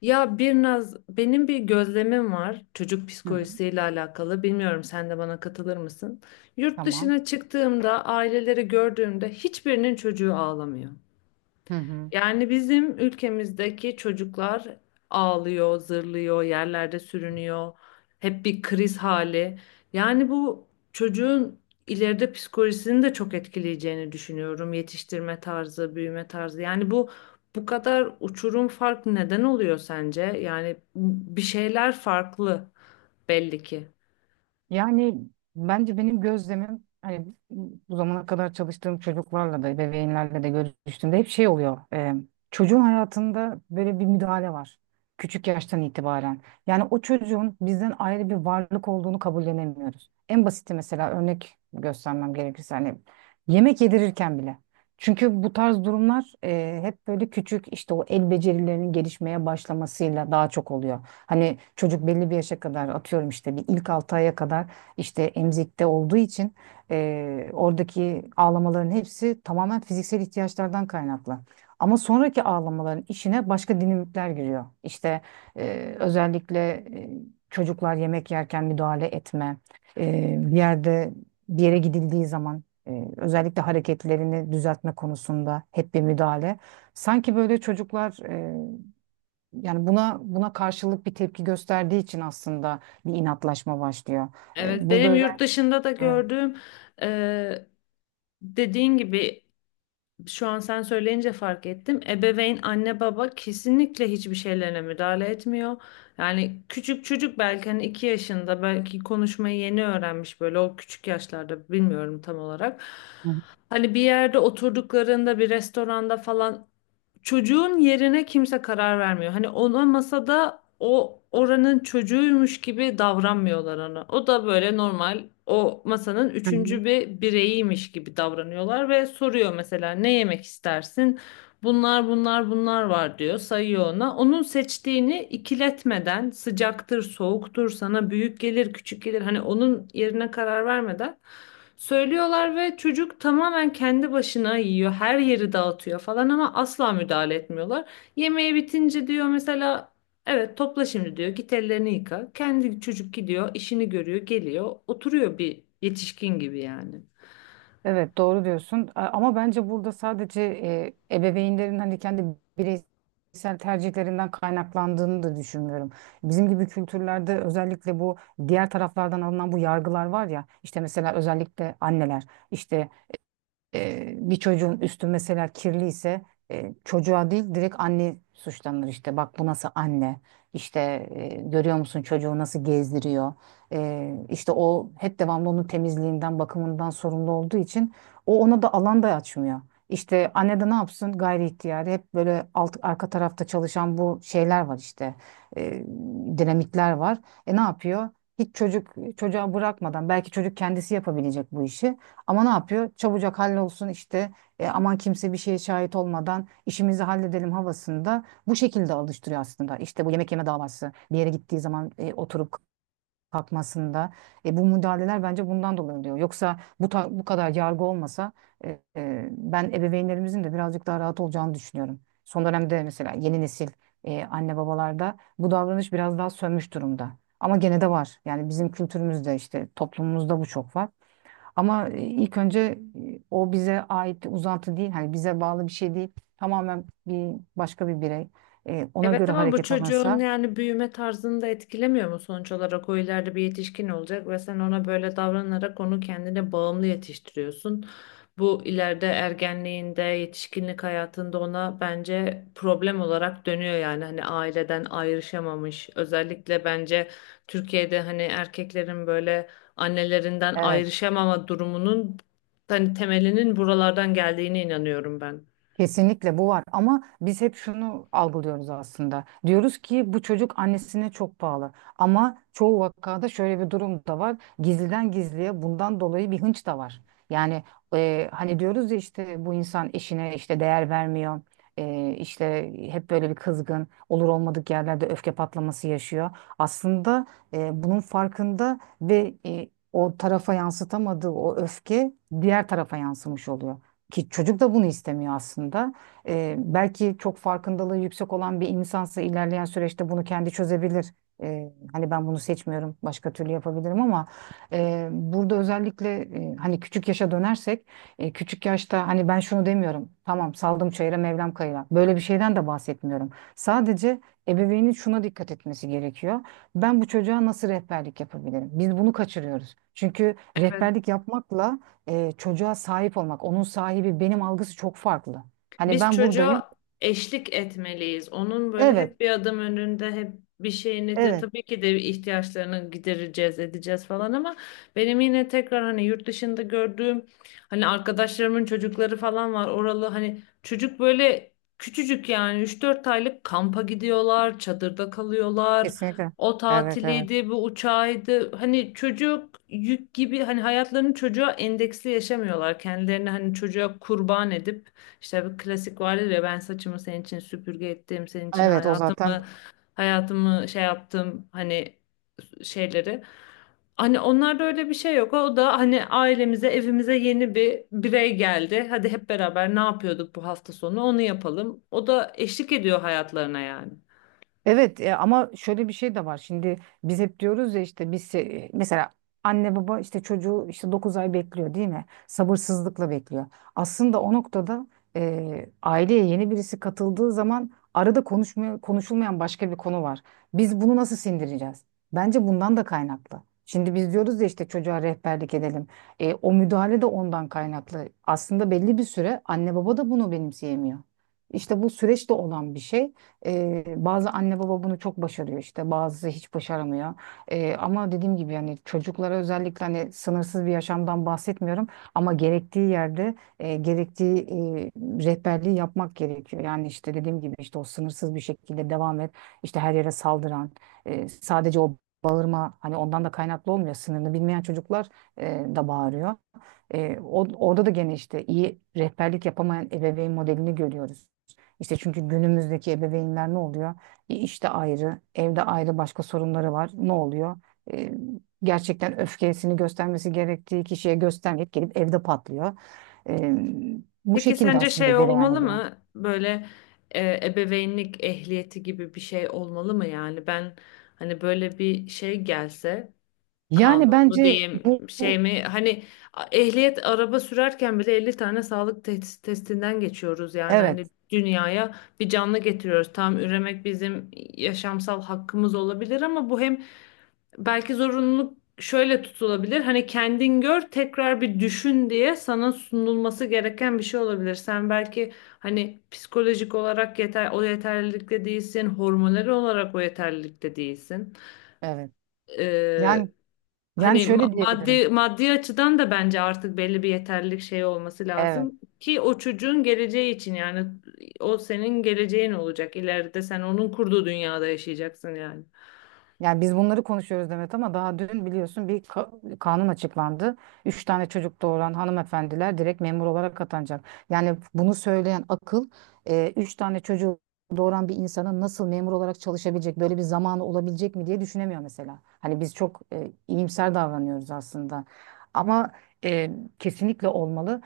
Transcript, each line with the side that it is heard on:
left: Ya bir naz benim bir gözlemim var çocuk
right: Hı hı,
left: psikolojisiyle alakalı. Bilmiyorum sen de bana katılır mısın? Yurt
right: tamam.
left: dışına çıktığımda aileleri gördüğümde hiçbirinin çocuğu ağlamıyor.
right: Hı hı.
left: Yani bizim ülkemizdeki çocuklar ağlıyor, zırlıyor, yerlerde sürünüyor. Hep bir kriz hali. Yani bu çocuğun ileride psikolojisini de çok etkileyeceğini düşünüyorum. Yetiştirme tarzı, büyüme tarzı. Yani bu kadar uçurum fark neden oluyor sence? Yani bir şeyler farklı belli ki.
right: Yani bence benim gözlemim hani bu zamana kadar çalıştığım çocuklarla da ebeveynlerle de görüştüğümde hep şey oluyor. Çocuğun hayatında böyle bir müdahale var. Küçük yaştan itibaren. Yani o çocuğun bizden ayrı bir varlık olduğunu kabullenemiyoruz. En basiti mesela örnek göstermem gerekirse hani yemek yedirirken bile. Çünkü bu tarz durumlar hep böyle küçük işte o el becerilerinin gelişmeye başlamasıyla daha çok oluyor. Hani çocuk belli bir yaşa kadar atıyorum işte bir ilk 6 aya kadar işte emzikte olduğu için oradaki ağlamaların hepsi tamamen fiziksel ihtiyaçlardan kaynaklı. Ama sonraki ağlamaların işine başka dinamikler giriyor. İşte özellikle çocuklar yemek yerken müdahale etme, bir yerde bir yere gidildiği zaman özellikle hareketlerini düzeltme konusunda hep bir müdahale. Sanki böyle çocuklar yani buna karşılık bir tepki gösterdiği için aslında bir inatlaşma başlıyor.
left: Evet,
right: Burada
left: benim yurt
right: özellikle.
left: dışında da
right: Hı
left: gördüğüm e, dediğin gibi şu an sen söyleyince fark ettim. Ebeveyn, anne baba kesinlikle hiçbir şeylerine müdahale etmiyor. Yani küçük çocuk belki hani 2 yaşında belki konuşmayı yeni öğrenmiş böyle o küçük yaşlarda bilmiyorum tam olarak.
right: hı.
left: Hani bir yerde oturduklarında bir restoranda falan çocuğun yerine kimse karar vermiyor. Hani ona masada o oranın çocuğuymuş gibi davranmıyorlar ona. O da böyle normal o masanın
right: Hı.
left: üçüncü bir bireyiymiş gibi davranıyorlar ve soruyor mesela ne yemek istersin? Bunlar var diyor sayıyor ona. Onun seçtiğini ikiletmeden sıcaktır soğuktur sana büyük gelir küçük gelir hani onun yerine karar vermeden söylüyorlar ve çocuk tamamen kendi başına yiyor. Her yeri dağıtıyor falan ama asla müdahale etmiyorlar. Yemeği bitince diyor mesela evet topla şimdi diyor git ellerini yıka. Kendi çocuk gidiyor işini görüyor geliyor oturuyor bir yetişkin gibi yani.
right: Evet, doğru diyorsun, ama bence burada sadece ebeveynlerin hani kendi bireysel tercihlerinden kaynaklandığını da düşünmüyorum. Bizim gibi kültürlerde özellikle bu diğer taraflardan alınan bu yargılar var ya, işte mesela özellikle anneler işte, bir çocuğun üstü mesela kirliyse çocuğa değil direkt anne suçlanır, işte bak bu nasıl anne, işte görüyor musun çocuğu nasıl gezdiriyor. İşte o hep devamlı onun temizliğinden bakımından sorumlu olduğu için o ona da alan da açmıyor. İşte anne de ne yapsın, gayri ihtiyari hep böyle alt, arka tarafta çalışan bu şeyler var, işte e, dinamikler var. Ne yapıyor? Hiç çocuk çocuğa bırakmadan, belki çocuk kendisi yapabilecek bu işi. Ama ne yapıyor? Çabucak hallolsun işte, aman kimse bir şeye şahit olmadan işimizi halledelim havasında bu şekilde alıştırıyor aslında. İşte bu yemek yeme davası, bir yere gittiği zaman oturup kalkmasında, bu müdahaleler bence bundan dolayı oluyor. Yoksa bu, bu kadar yargı olmasa ben ebeveynlerimizin de birazcık daha rahat olacağını düşünüyorum. Son dönemde mesela yeni nesil anne babalarda bu davranış biraz daha sönmüş durumda. Ama gene de var. Yani bizim kültürümüzde, işte toplumumuzda bu çok var. Ama ilk önce o bize ait bir uzantı değil, hani bize bağlı bir şey değil. Tamamen bir başka bir birey. Ona
left: Evet
right: göre
left: ama bu
right: hareket
left: çocuğun
right: alınsa.
left: yani büyüme tarzını da etkilemiyor mu sonuç olarak? O ileride bir yetişkin olacak ve sen ona böyle davranarak onu kendine bağımlı yetiştiriyorsun. Bu ileride ergenliğinde, yetişkinlik hayatında ona bence problem olarak dönüyor yani hani aileden ayrışamamış. Özellikle bence Türkiye'de hani erkeklerin böyle annelerinden
right: Evet.
left: ayrışamama durumunun hani temelinin buralardan geldiğine inanıyorum ben.
right: Kesinlikle bu var, ama biz hep şunu algılıyoruz aslında. Diyoruz ki bu çocuk annesine çok bağlı. Ama çoğu vakada şöyle bir durum da var. Gizliden gizliye bundan dolayı bir hınç da var. Yani hani diyoruz ya, işte bu insan eşine işte değer vermiyor. İşte hep böyle bir kızgın, olur olmadık yerlerde öfke patlaması yaşıyor. Aslında bunun farkında ve o tarafa yansıtamadığı o öfke diğer tarafa yansımış oluyor, ki çocuk da bunu istemiyor aslında. Belki çok farkındalığı yüksek olan bir insansa ilerleyen süreçte bunu kendi çözebilir. Hani ben bunu seçmiyorum, başka türlü yapabilirim, ama burada özellikle hani küçük yaşa dönersek, küçük yaşta, hani ben şunu demiyorum, tamam saldım çayıra Mevlam kayıra. Böyle bir şeyden de bahsetmiyorum. Sadece ebeveynin şuna dikkat etmesi gerekiyor. Ben bu çocuğa nasıl rehberlik yapabilirim? Biz bunu kaçırıyoruz. Çünkü rehberlik yapmakla çocuğa sahip olmak, onun sahibi benim algısı çok farklı. Hani
left: Biz
right: ben buradayım.
left: çocuğa eşlik etmeliyiz. Onun böyle
right: Evet,
left: hep bir adım önünde, hep bir şeyini de
right: evet.
left: tabii ki de ihtiyaçlarını gidereceğiz, edeceğiz falan ama benim yine tekrar hani yurt dışında gördüğüm hani arkadaşlarımın çocukları falan var. Oralı hani çocuk böyle küçücük yani 3-4 aylık kampa gidiyorlar, çadırda kalıyorlar.
right: Kesinlikle.
left: O
right: Evet, evet.
left: tatiliydi, bu uçağıydı. Hani çocuk yük gibi hani hayatlarını çocuğa endeksli yaşamıyorlar. Kendilerini hani çocuğa kurban edip işte bir klasik vardır ya ben saçımı senin için süpürge ettim, senin için
right: Evet, o zaten.
left: hayatımı şey yaptım hani şeyleri. Hani onlarda öyle bir şey yok. O da hani ailemize, evimize yeni bir birey geldi. Hadi hep beraber ne yapıyorduk bu hafta sonu onu yapalım. O da eşlik ediyor hayatlarına yani.
right: Evet, ama şöyle bir şey de var. Şimdi biz hep diyoruz ya, işte biz mesela anne baba işte çocuğu işte 9 ay bekliyor, değil mi? Sabırsızlıkla bekliyor. Aslında o noktada aileye yeni birisi katıldığı zaman arada konuşmaya, konuşulmayan başka bir konu var. Biz bunu nasıl sindireceğiz? Bence bundan da kaynaklı. Şimdi biz diyoruz ya, işte çocuğa rehberlik edelim. O müdahale de ondan kaynaklı. Aslında belli bir süre anne baba da bunu benimseyemiyor. İşte bu süreçte olan bir şey. Bazı anne baba bunu çok başarıyor işte, bazısı hiç başaramıyor. Ama dediğim gibi yani çocuklara özellikle hani sınırsız bir yaşamdan bahsetmiyorum, ama gerektiği yerde gerektiği rehberliği yapmak gerekiyor. Yani işte dediğim gibi, işte o sınırsız bir şekilde devam et, işte her yere saldıran, sadece o bağırma hani ondan da kaynaklı olmuyor. Sınırını bilmeyen çocuklar e, da bağırıyor. Orada da gene işte iyi rehberlik yapamayan ebeveyn modelini görüyoruz. İşte çünkü günümüzdeki ebeveynler ne oluyor? İşte ayrı, evde ayrı başka sorunları var. Ne oluyor? E, Gerçekten öfkesini göstermesi gerektiği kişiye göstermeyip gelip evde patlıyor. E, Bu
left: Peki
right: şekilde
left: sence şey
right: aslında cereyan
left: olmalı
right: ediyor.
left: mı? Böyle ebeveynlik ehliyeti gibi bir şey olmalı mı yani? Ben hani böyle bir şey gelse
right: Yani
left: kanun mu
right: bence
left: diyeyim şey mi hani ehliyet araba sürerken bile 50 tane sağlık testinden geçiyoruz yani hani
right: evet,
left: dünyaya bir canlı getiriyoruz. Tam üremek bizim yaşamsal hakkımız olabilir ama bu hem belki zorunluluk şöyle tutulabilir. Hani kendin gör, tekrar bir düşün diye sana sunulması gereken bir şey olabilir. Sen belki hani psikolojik olarak yeter o yeterlilikte değilsin, hormonal olarak o yeterlilikte değilsin.
right: evet. Yani
left: Hani
right: şöyle
left: maddi
right: diyebilirim.
left: maddi açıdan da bence artık belli bir yeterlilik şey olması
right: Evet.
left: lazım ki o çocuğun geleceği için yani o senin geleceğin olacak. İleride sen onun kurduğu dünyada yaşayacaksın yani.
right: Yani biz bunları konuşuyoruz Demet, ama daha dün biliyorsun bir kanun açıklandı. Üç tane çocuk doğuran hanımefendiler direkt memur olarak atanacak. Yani bunu söyleyen akıl 3 tane çocuğu doğuran bir insanın nasıl memur olarak çalışabilecek, böyle bir zamanı olabilecek mi diye düşünemiyor mesela. Hani biz çok iyimser davranıyoruz aslında. Ama e, kesinlikle olmalı,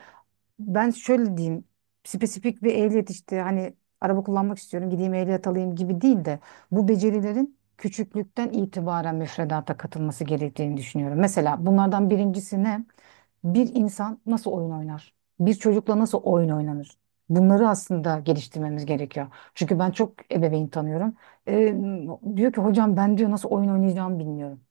right: ben şöyle diyeyim: spesifik bir ehliyet, işte hani araba kullanmak istiyorum gideyim ehliyet alayım gibi değil de, bu becerilerin küçüklükten itibaren müfredata katılması gerektiğini düşünüyorum. Mesela bunlardan birincisi ne? Bir insan nasıl oyun oynar? Bir çocukla nasıl oyun oynanır? Bunları aslında geliştirmemiz gerekiyor. Çünkü ben çok ebeveyn tanıyorum. Ee, Diyor ki hocam, ben diyor nasıl oyun oynayacağımı bilmiyorum.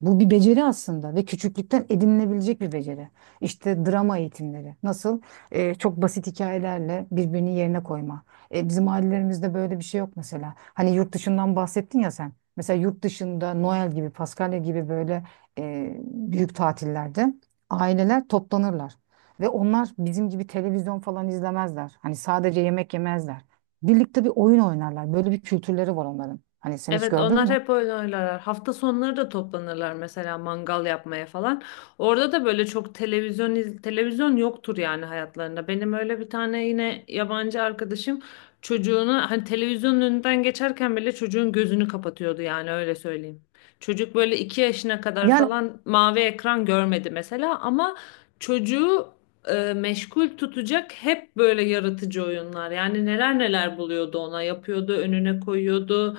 right: Bu bir beceri aslında, ve küçüklükten edinilebilecek bir beceri. İşte drama eğitimleri. Nasıl? Çok basit hikayelerle birbirini yerine koyma. Bizim ailelerimizde böyle bir şey yok mesela. Hani yurt dışından bahsettin ya sen. Mesela yurt dışında Noel gibi, Paskalya gibi böyle büyük tatillerde aileler toplanırlar. Ve onlar bizim gibi televizyon falan izlemezler. Hani sadece yemek yemezler. Birlikte bir oyun oynarlar. Böyle bir kültürleri var onların. Hani sen hiç
left: Evet
right: gördün
left: onlar
right: mü?
left: hep oyun oynarlar. Hafta sonları da toplanırlar mesela mangal yapmaya falan. Orada da böyle çok televizyon televizyon yoktur yani hayatlarında. Benim öyle bir tane yine yabancı arkadaşım çocuğunu hani televizyonun önünden geçerken bile çocuğun gözünü kapatıyordu yani öyle söyleyeyim. Çocuk böyle 2 yaşına kadar
right: Yani...
left: falan mavi ekran görmedi mesela ama çocuğu meşgul tutacak hep böyle yaratıcı oyunlar. Yani neler neler buluyordu ona yapıyordu önüne koyuyordu.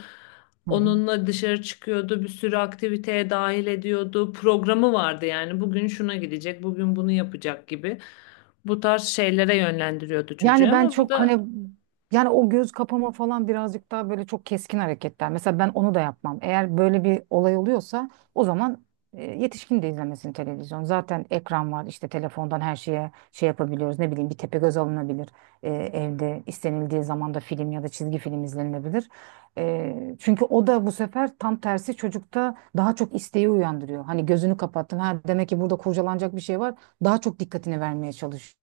right: Hı hı.
left: Onunla dışarı çıkıyordu, bir sürü aktiviteye dahil ediyordu. Programı vardı yani bugün şuna gidecek, bugün bunu yapacak gibi. Bu tarz şeylere yönlendiriyordu çocuğu
right: Yani ben
left: ama bu
right: çok
left: da
right: hani, yani o göz kapama falan birazcık daha böyle çok keskin hareketler. Mesela ben onu da yapmam. Eğer böyle bir olay oluyorsa, o zaman yetişkin de izlemesin televizyon. Zaten ekran var işte, telefondan her şeye şey yapabiliyoruz. Ne bileyim, bir tepegöz alınabilir. Evde istenildiği zaman da film ya da çizgi film izlenilebilir. Çünkü o da bu sefer tam tersi çocukta daha çok isteği uyandırıyor. Hani gözünü kapattın, ha demek ki burada kurcalanacak bir şey var. Daha çok dikkatini vermeye çalışıyor.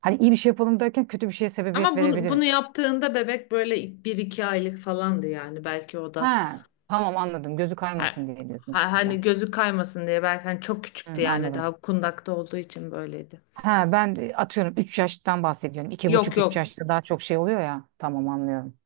right: Hani iyi bir şey yapalım derken kötü bir şeye sebebiyet
left: ama bunu
right: verebiliriz.
left: yaptığında bebek böyle 1-2 aylık falandı yani. Belki o da
right: Ha, tamam anladım. Gözü kaymasın diye diyorsun
left: hani
right: sen.
left: gözü kaymasın diye belki hani çok
right: Hı,
left: küçüktü yani
right: anladım.
left: daha kundakta olduğu için böyleydi.
right: Ha, ben de atıyorum 3 yaştan bahsediyorum.
left: Yok
right: Buçuk üç
left: yok
right: yaşta daha çok şey oluyor ya. Tamam, anlıyorum.